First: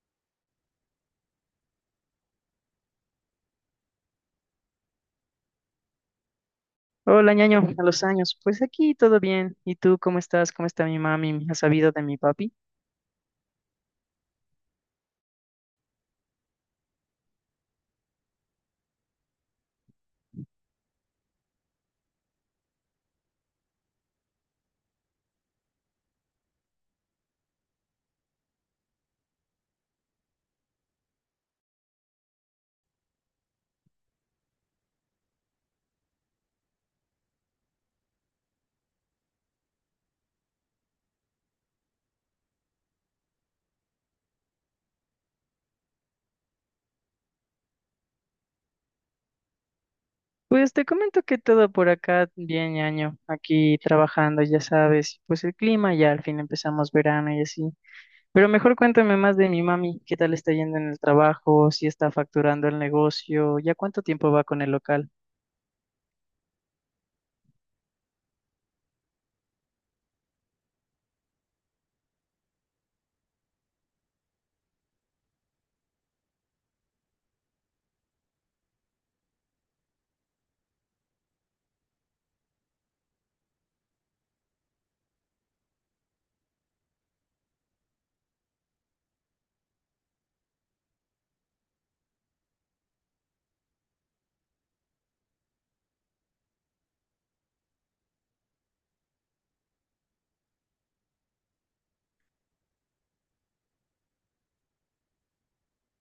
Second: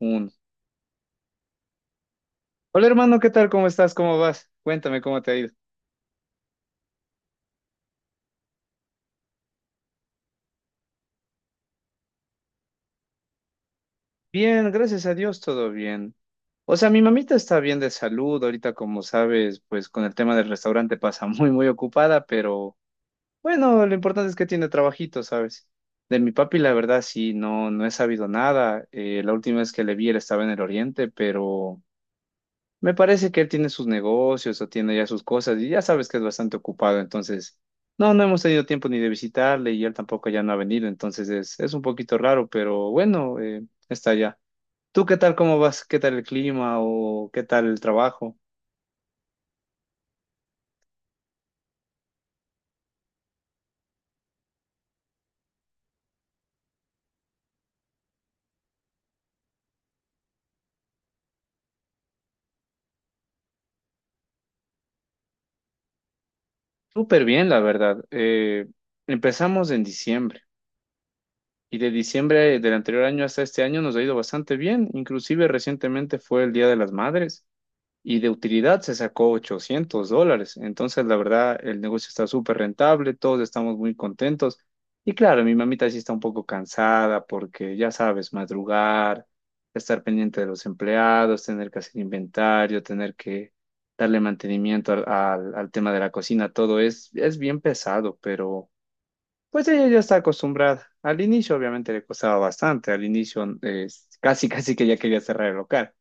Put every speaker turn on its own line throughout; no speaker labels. Uno. Hola hermano, ¿qué tal? ¿Cómo estás? ¿Cómo vas? Cuéntame cómo te ha ido.
Hola, ñaño, a los años. Pues aquí todo bien. ¿Y tú cómo estás? ¿Cómo está mi mami? ¿Has sabido de mi papi?
Bien, gracias a Dios, todo bien. O sea, mi mamita está bien de salud, ahorita como sabes, pues con el tema del restaurante pasa muy, muy ocupada, pero bueno, lo importante es que tiene trabajito, ¿sabes? De mi papi, la verdad, sí, no he sabido nada. La última vez que le vi, él estaba en el oriente, pero. Me parece que él tiene sus negocios o tiene ya sus cosas y ya sabes que es bastante ocupado, entonces no hemos tenido tiempo ni de visitarle y él tampoco ya no ha venido, entonces es un poquito raro, pero bueno, está ya. ¿Tú qué tal, cómo vas? ¿Qué tal el clima o qué tal el trabajo?
Pues te comento que todo por acá bien, ñaño. Aquí trabajando, ya sabes. Pues el clima ya al fin empezamos verano y así. Pero mejor cuéntame más de mi mami. ¿Qué tal está yendo en el trabajo? ¿Si está facturando el negocio? ¿Ya cuánto tiempo va con el local?
Súper bien, la verdad. Empezamos en diciembre y de diciembre del anterior año hasta este año nos ha ido bastante bien, inclusive recientemente fue el Día de las Madres. Y de utilidad se sacó $800. Entonces, la verdad, el negocio está súper rentable, todos estamos muy contentos. Y claro, mi mamita sí está un poco cansada porque, ya sabes, madrugar, estar pendiente de los empleados, tener que hacer inventario, tener que darle mantenimiento al tema de la cocina, todo es bien pesado, pero pues ella ya está acostumbrada. Al inicio, obviamente, le costaba bastante. Al inicio, casi, casi que ya quería cerrar el local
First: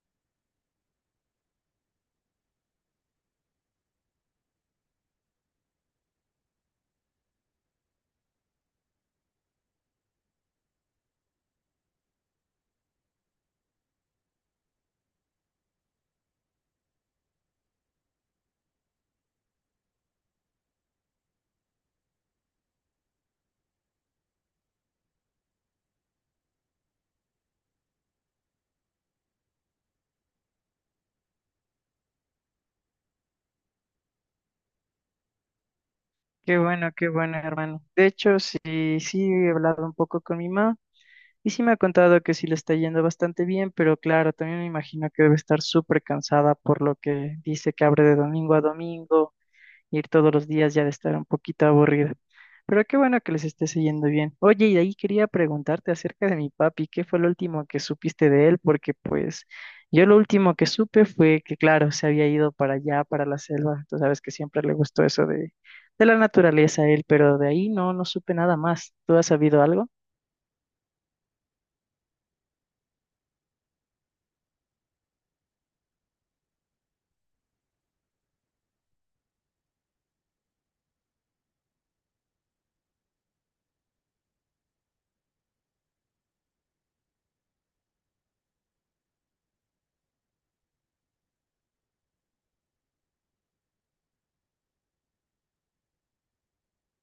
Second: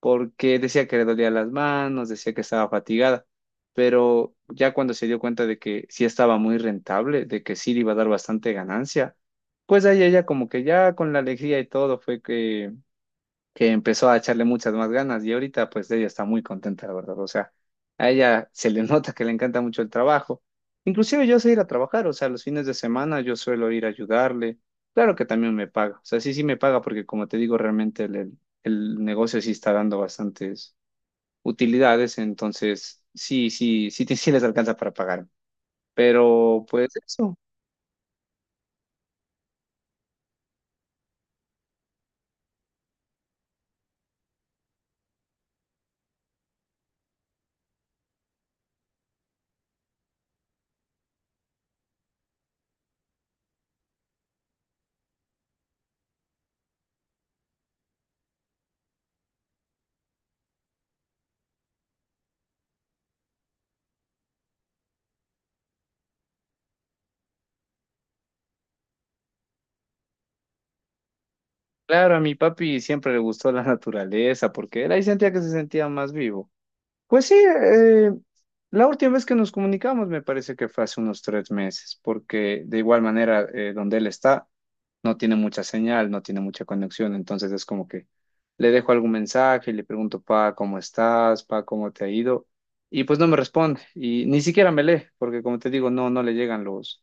porque decía que le dolía las manos, decía que estaba fatigada, pero ya cuando se dio cuenta de que sí estaba muy rentable, de que sí le iba a dar bastante ganancia, pues ahí ella como que ya con la alegría y todo fue que empezó a echarle muchas más ganas y ahorita pues ella está muy contenta, la verdad. O sea, a ella se le nota que le encanta mucho el trabajo. Inclusive yo sé ir a trabajar, o sea, los fines de semana yo suelo ir a ayudarle. Claro que también me paga, o sea, sí, sí me paga porque como te digo, realmente el negocio sí está dando bastantes utilidades, entonces sí, sí, sí, sí, sí les alcanza para pagar. Pero pues
Qué bueno,
eso,
hermano. De hecho, sí, sí he hablado un poco con mi mamá. Y sí me ha contado que sí le está yendo bastante bien, pero claro, también me imagino que debe estar súper cansada por lo que dice que abre de domingo a domingo, ir todos los días ya de estar un poquito aburrida. Pero qué bueno que les esté yendo bien. Oye, y de ahí quería preguntarte acerca de mi papi, ¿qué fue lo último que supiste de él? Porque pues yo lo último que supe fue que, claro, se había ido para allá, para la selva. Tú sabes que siempre le gustó eso de la naturaleza a él, pero de ahí no, no supe nada más. ¿Tú has sabido algo?
claro, a mi papi siempre le gustó la naturaleza porque él ahí sentía que se sentía más vivo. Pues sí, la última vez que nos comunicamos me parece que fue hace unos 3 meses, porque de igual manera donde él está no tiene mucha señal, no tiene mucha conexión, entonces es como que le dejo algún mensaje y le pregunto, pa, ¿cómo estás? Pa, ¿cómo te ha ido? Y pues no me responde y ni siquiera me lee, porque como te digo, no le llegan los,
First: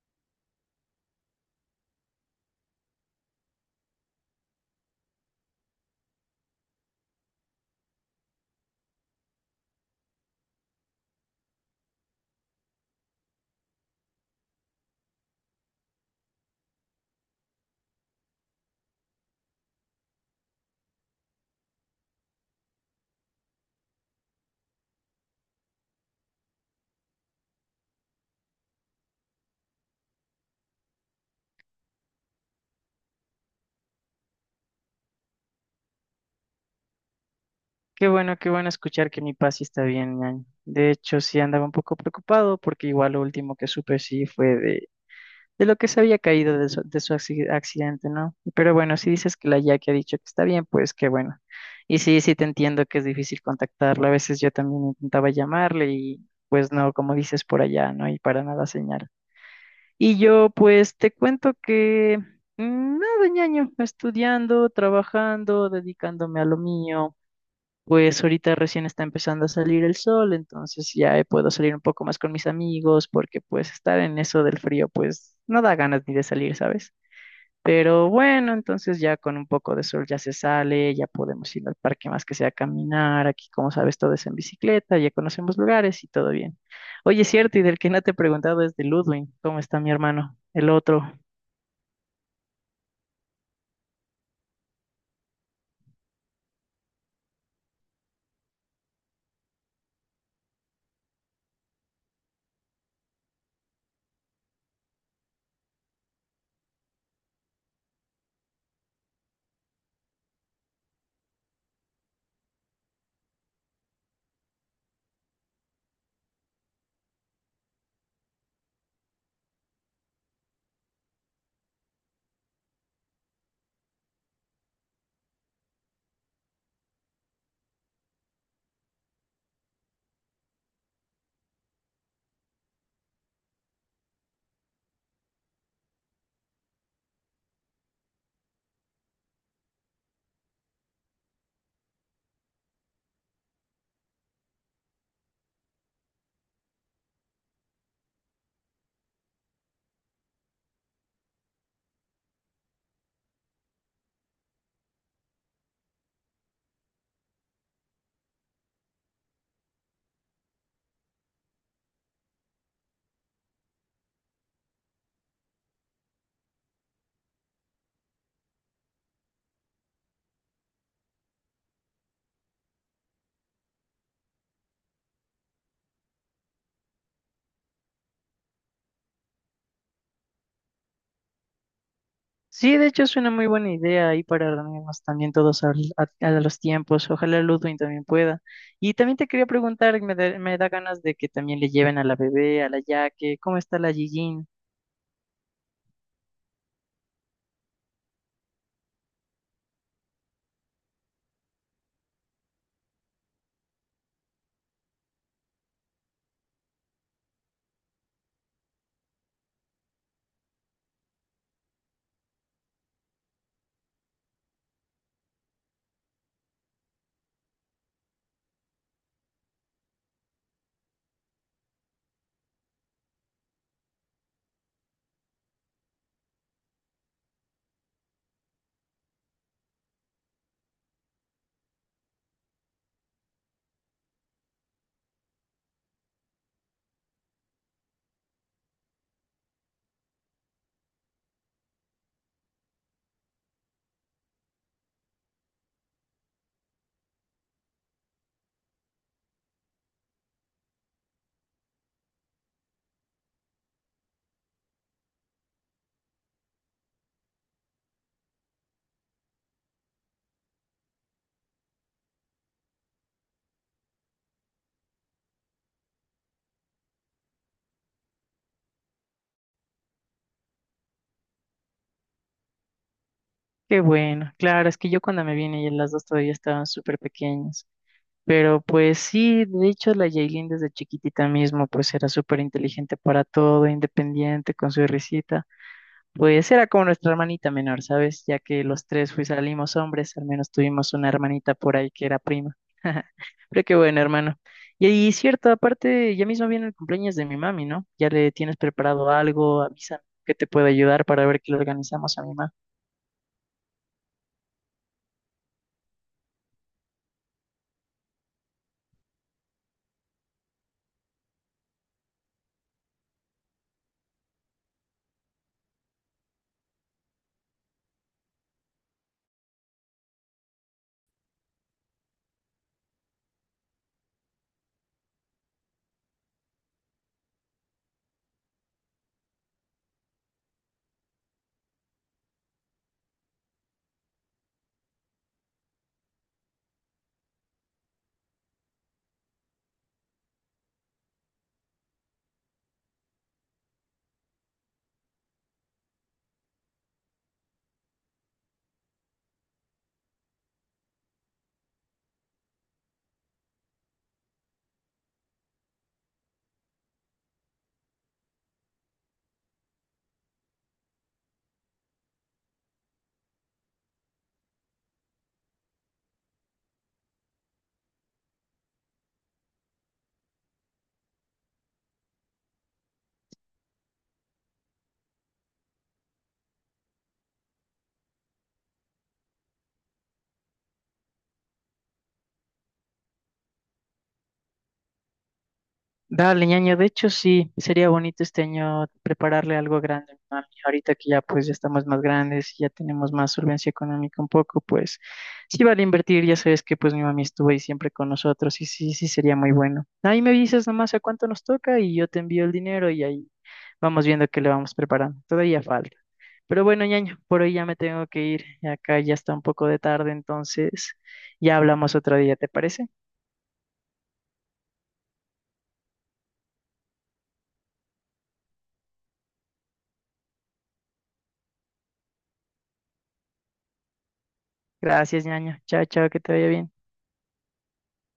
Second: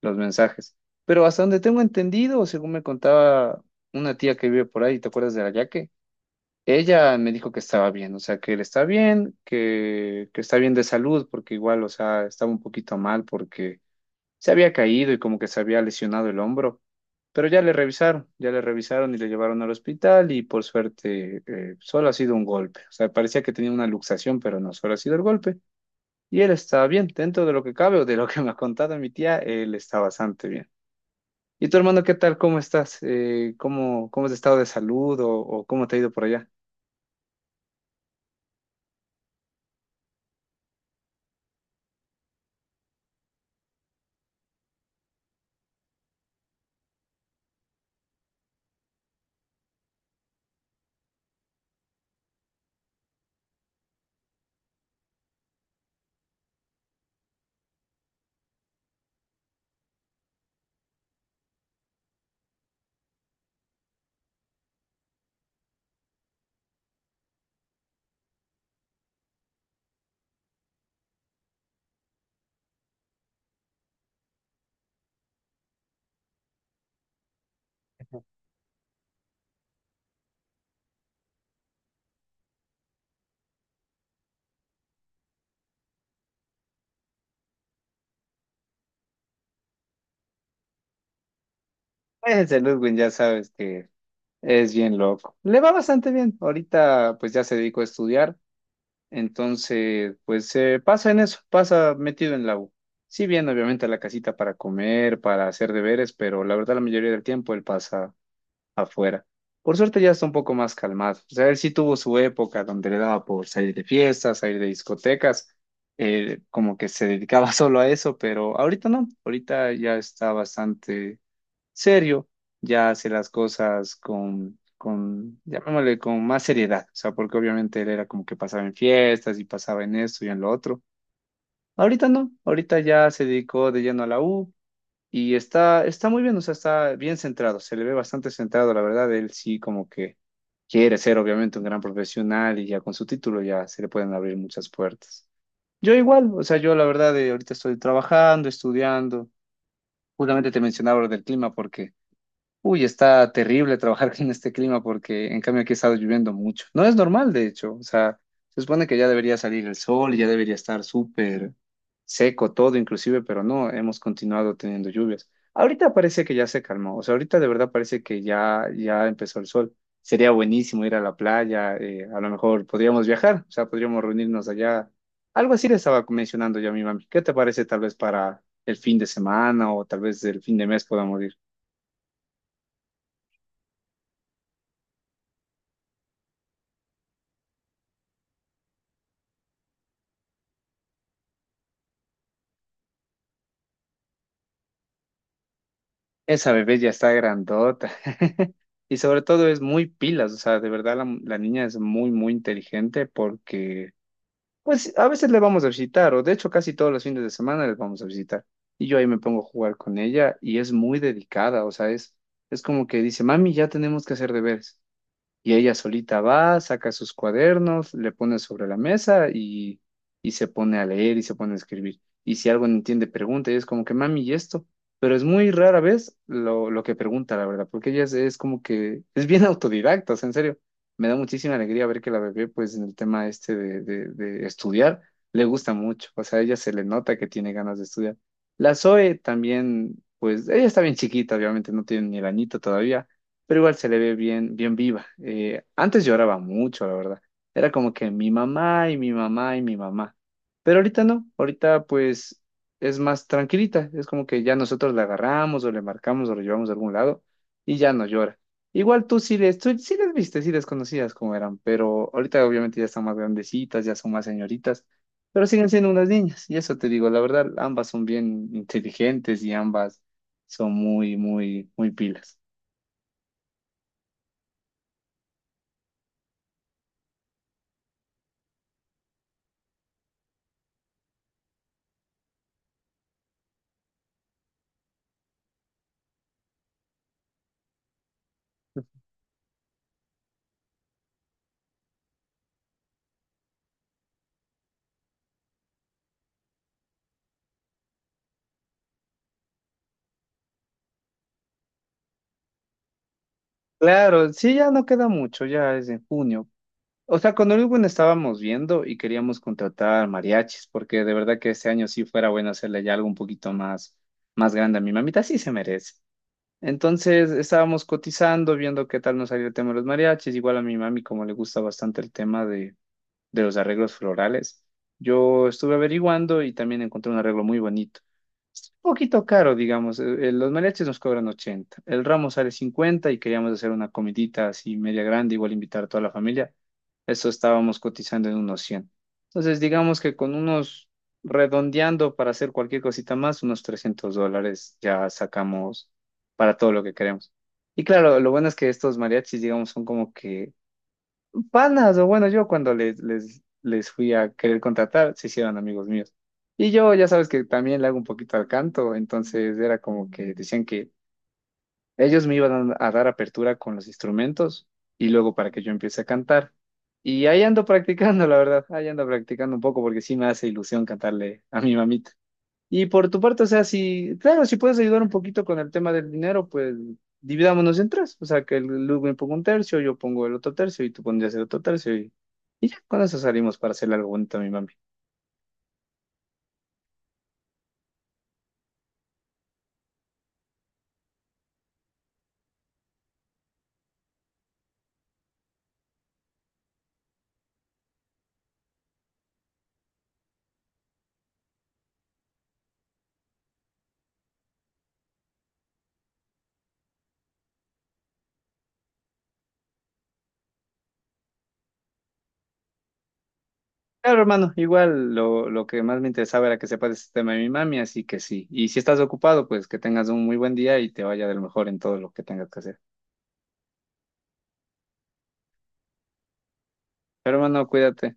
los mensajes. Pero hasta donde tengo entendido, según me contaba una tía que vive por ahí, ¿te acuerdas de la Yaque? Ella me dijo que estaba bien, o sea, que él está bien, que está bien de salud, porque igual, o sea, estaba un poquito mal porque se había caído y como que se había lesionado el hombro, pero ya le revisaron y le llevaron al hospital y por suerte solo ha sido un golpe, o sea, parecía que tenía una luxación, pero no, solo ha sido el golpe y él está bien, dentro de lo que cabe o de lo que me ha contado mi tía, él está bastante bien. ¿Y tu hermano qué tal? ¿Cómo estás? ¿Cómo es el estado de salud o cómo te ha ido por allá?
Qué bueno escuchar que mi Paz sí está bien, ñaño. De hecho, sí andaba un poco preocupado porque igual lo último que supe sí fue de lo que se había caído de su accidente, ¿no? Pero bueno, si dices que la Jackie ha dicho que está bien, pues qué bueno. Y sí, sí te entiendo que es difícil contactarla. A veces yo también intentaba llamarle y pues no, como dices por allá, ¿no? Y para nada señal. Y yo pues te cuento que nada, ñaño, estudiando, trabajando, dedicándome a lo mío. Pues ahorita recién está empezando a salir el sol, entonces ya puedo salir un poco más con mis amigos, porque pues estar en eso del frío, pues no da ganas ni de salir, ¿sabes? Pero bueno, entonces ya con un poco de sol ya se sale, ya podemos ir al parque más que sea a caminar, aquí como sabes todo es en bicicleta, ya conocemos lugares y todo bien. Oye, es cierto, y del que no te he preguntado es de Ludwig, ¿cómo está mi hermano? El otro.
Ese Ludwig ya sabes que es bien loco. Le va bastante bien. Ahorita pues ya se dedicó a estudiar, entonces pues se pasa en eso, pasa metido en la U. Sí bien, obviamente a la casita para comer, para hacer deberes, pero la verdad la mayoría del tiempo él pasa afuera. Por suerte ya está un poco más calmado. O sea, él sí tuvo su época donde le daba por salir de fiestas, salir de discotecas, como que se dedicaba solo a eso, pero ahorita no, ahorita ya está bastante serio, ya hace las cosas llamémosle, con más seriedad, o sea, porque obviamente él era como que pasaba en fiestas y pasaba en esto y en lo otro. Ahorita no, ahorita ya se dedicó de lleno a la U y está muy bien, o sea, está bien centrado, se le ve bastante centrado, la verdad, él sí como que quiere ser obviamente un gran profesional y ya con su título ya se le pueden abrir muchas puertas. Yo igual, o sea, yo la verdad, ahorita estoy trabajando, estudiando, justamente te mencionaba lo del clima porque. Uy, está terrible trabajar en este clima porque en cambio aquí ha estado lloviendo mucho. No es normal, de hecho. O sea, se supone que ya debería salir el sol y ya debería estar súper seco todo, inclusive, pero no, hemos continuado teniendo lluvias. Ahorita parece que ya se calmó. O sea, ahorita de verdad parece que ya empezó el sol. Sería buenísimo ir a la playa, a lo mejor podríamos viajar, o sea, podríamos reunirnos allá. Algo así le estaba mencionando yo a mi mami. ¿Qué te parece tal vez para el fin de semana o tal vez el fin de mes podamos ir?
Sí, de hecho es una muy buena idea ahí para reunirnos también todos a los tiempos. Ojalá Ludwig también pueda. Y también te quería preguntar, me da ganas de que también le lleven a la bebé, a la Yaque, ¿cómo está la Gigin?
Esa bebé ya está grandota. Y sobre todo es muy pilas, o sea, de verdad la niña es muy, muy inteligente porque, pues, a veces le vamos a visitar, o de hecho casi todos los fines de semana les vamos a visitar. Y yo ahí me pongo a jugar con ella y es muy dedicada, o sea, es como que dice, mami, ya tenemos que hacer deberes. Y ella solita va, saca sus cuadernos, le pone sobre la mesa y se pone a leer y se pone a escribir. Y si algo no entiende, pregunta. Y es como que, mami, ¿y esto? Pero es muy rara vez lo que pregunta, la verdad, porque ella es como que es bien autodidacta, o sea, en serio. Me da muchísima alegría ver que la bebé, pues en el tema este de estudiar, le gusta mucho. O sea, a ella se le nota que tiene ganas de estudiar. La Zoe también, pues ella está bien chiquita, obviamente no tiene ni el añito todavía pero igual se le ve bien, bien viva. Antes lloraba mucho, la verdad. Era como que mi mamá y mi mamá y mi mamá. Pero ahorita no, ahorita pues es más tranquilita. Es como que ya nosotros la agarramos o le marcamos o lo llevamos a algún lado y ya no llora. Igual tú sí les viste, sí les conocías como eran, pero ahorita obviamente ya están más grandecitas, ya son más señoritas, pero siguen siendo unas niñas. Y eso te digo, la verdad, ambas son bien inteligentes y ambas son muy, muy, muy pilas.
Qué bueno, claro, es que yo cuando me vine y las dos todavía estaban súper pequeñas. Pero pues sí, de hecho la Yailin desde chiquitita mismo pues era súper inteligente para todo, independiente con su risita. Pues era como nuestra hermanita menor, ¿sabes? Ya que los tres fui salimos hombres, al menos tuvimos una hermanita por ahí que era prima. Pero qué bueno, hermano. Y cierto, aparte, ya mismo viene el cumpleaños de mi mami, ¿no? Ya le tienes preparado algo, avísame que te puedo ayudar para ver qué le organizamos a mi mami.
Claro, sí, ya no queda mucho, ya es en junio. O sea, con Urban estábamos viendo y queríamos contratar mariachis, porque de verdad que este año sí fuera bueno hacerle ya algo un poquito más grande a mi mamita, sí se merece. Entonces estábamos cotizando, viendo qué tal nos salía el tema de los mariachis. Igual a mi mami, como le gusta bastante el tema de los arreglos florales, yo estuve averiguando y también encontré un arreglo muy bonito poquito caro, digamos. Los mariachis nos cobran 80. El ramo sale 50 y queríamos hacer una comidita así media grande, igual invitar a toda la familia. Eso estábamos cotizando en unos 100. Entonces, digamos que con unos, redondeando para hacer cualquier cosita más, unos $300 ya sacamos para todo lo que queremos. Y claro, lo bueno es que estos mariachis, digamos, son como que panas, o bueno, yo cuando les fui a querer contratar, se hicieron amigos míos. Y yo ya sabes que también le hago un poquito al canto, entonces era como que decían que ellos me iban a dar apertura con los instrumentos y luego para que yo empiece a cantar. Y ahí ando practicando, la verdad, ahí ando practicando un poco porque sí me hace ilusión cantarle a mi mamita. Y por tu parte, o sea, claro, si puedes ayudar un poquito con el tema del dinero, pues dividámonos en tres. O sea, que el Luke me ponga un tercio, yo pongo el otro tercio y tú pondrías el otro tercio y ya, con eso salimos para hacerle algo bonito a mi mami.
Dale, ñaño, de hecho sí, sería bonito este año prepararle algo grande a mi mami. Ahorita que ya pues ya estamos más grandes, ya tenemos más solvencia económica un poco, pues sí vale invertir, ya sabes que pues mi mami estuvo ahí siempre con nosotros y sí, sí sería muy bueno. Ahí me avisas nomás a cuánto nos toca y yo te envío el dinero y ahí vamos viendo qué le vamos preparando. Todavía falta. Pero bueno, ñaño, por hoy ya me tengo que ir, acá ya está un poco de tarde, entonces ya hablamos otro día, ¿te parece?
Claro, hermano, igual lo que más me interesaba era que sepas este tema de mi mami, así que sí. Y si estás ocupado, pues que tengas un muy buen día y te vaya del mejor en todo lo que tengas que hacer.
Gracias, ñaño. Chao, chao, que te vaya bien.
Pero, hermano, cuídate.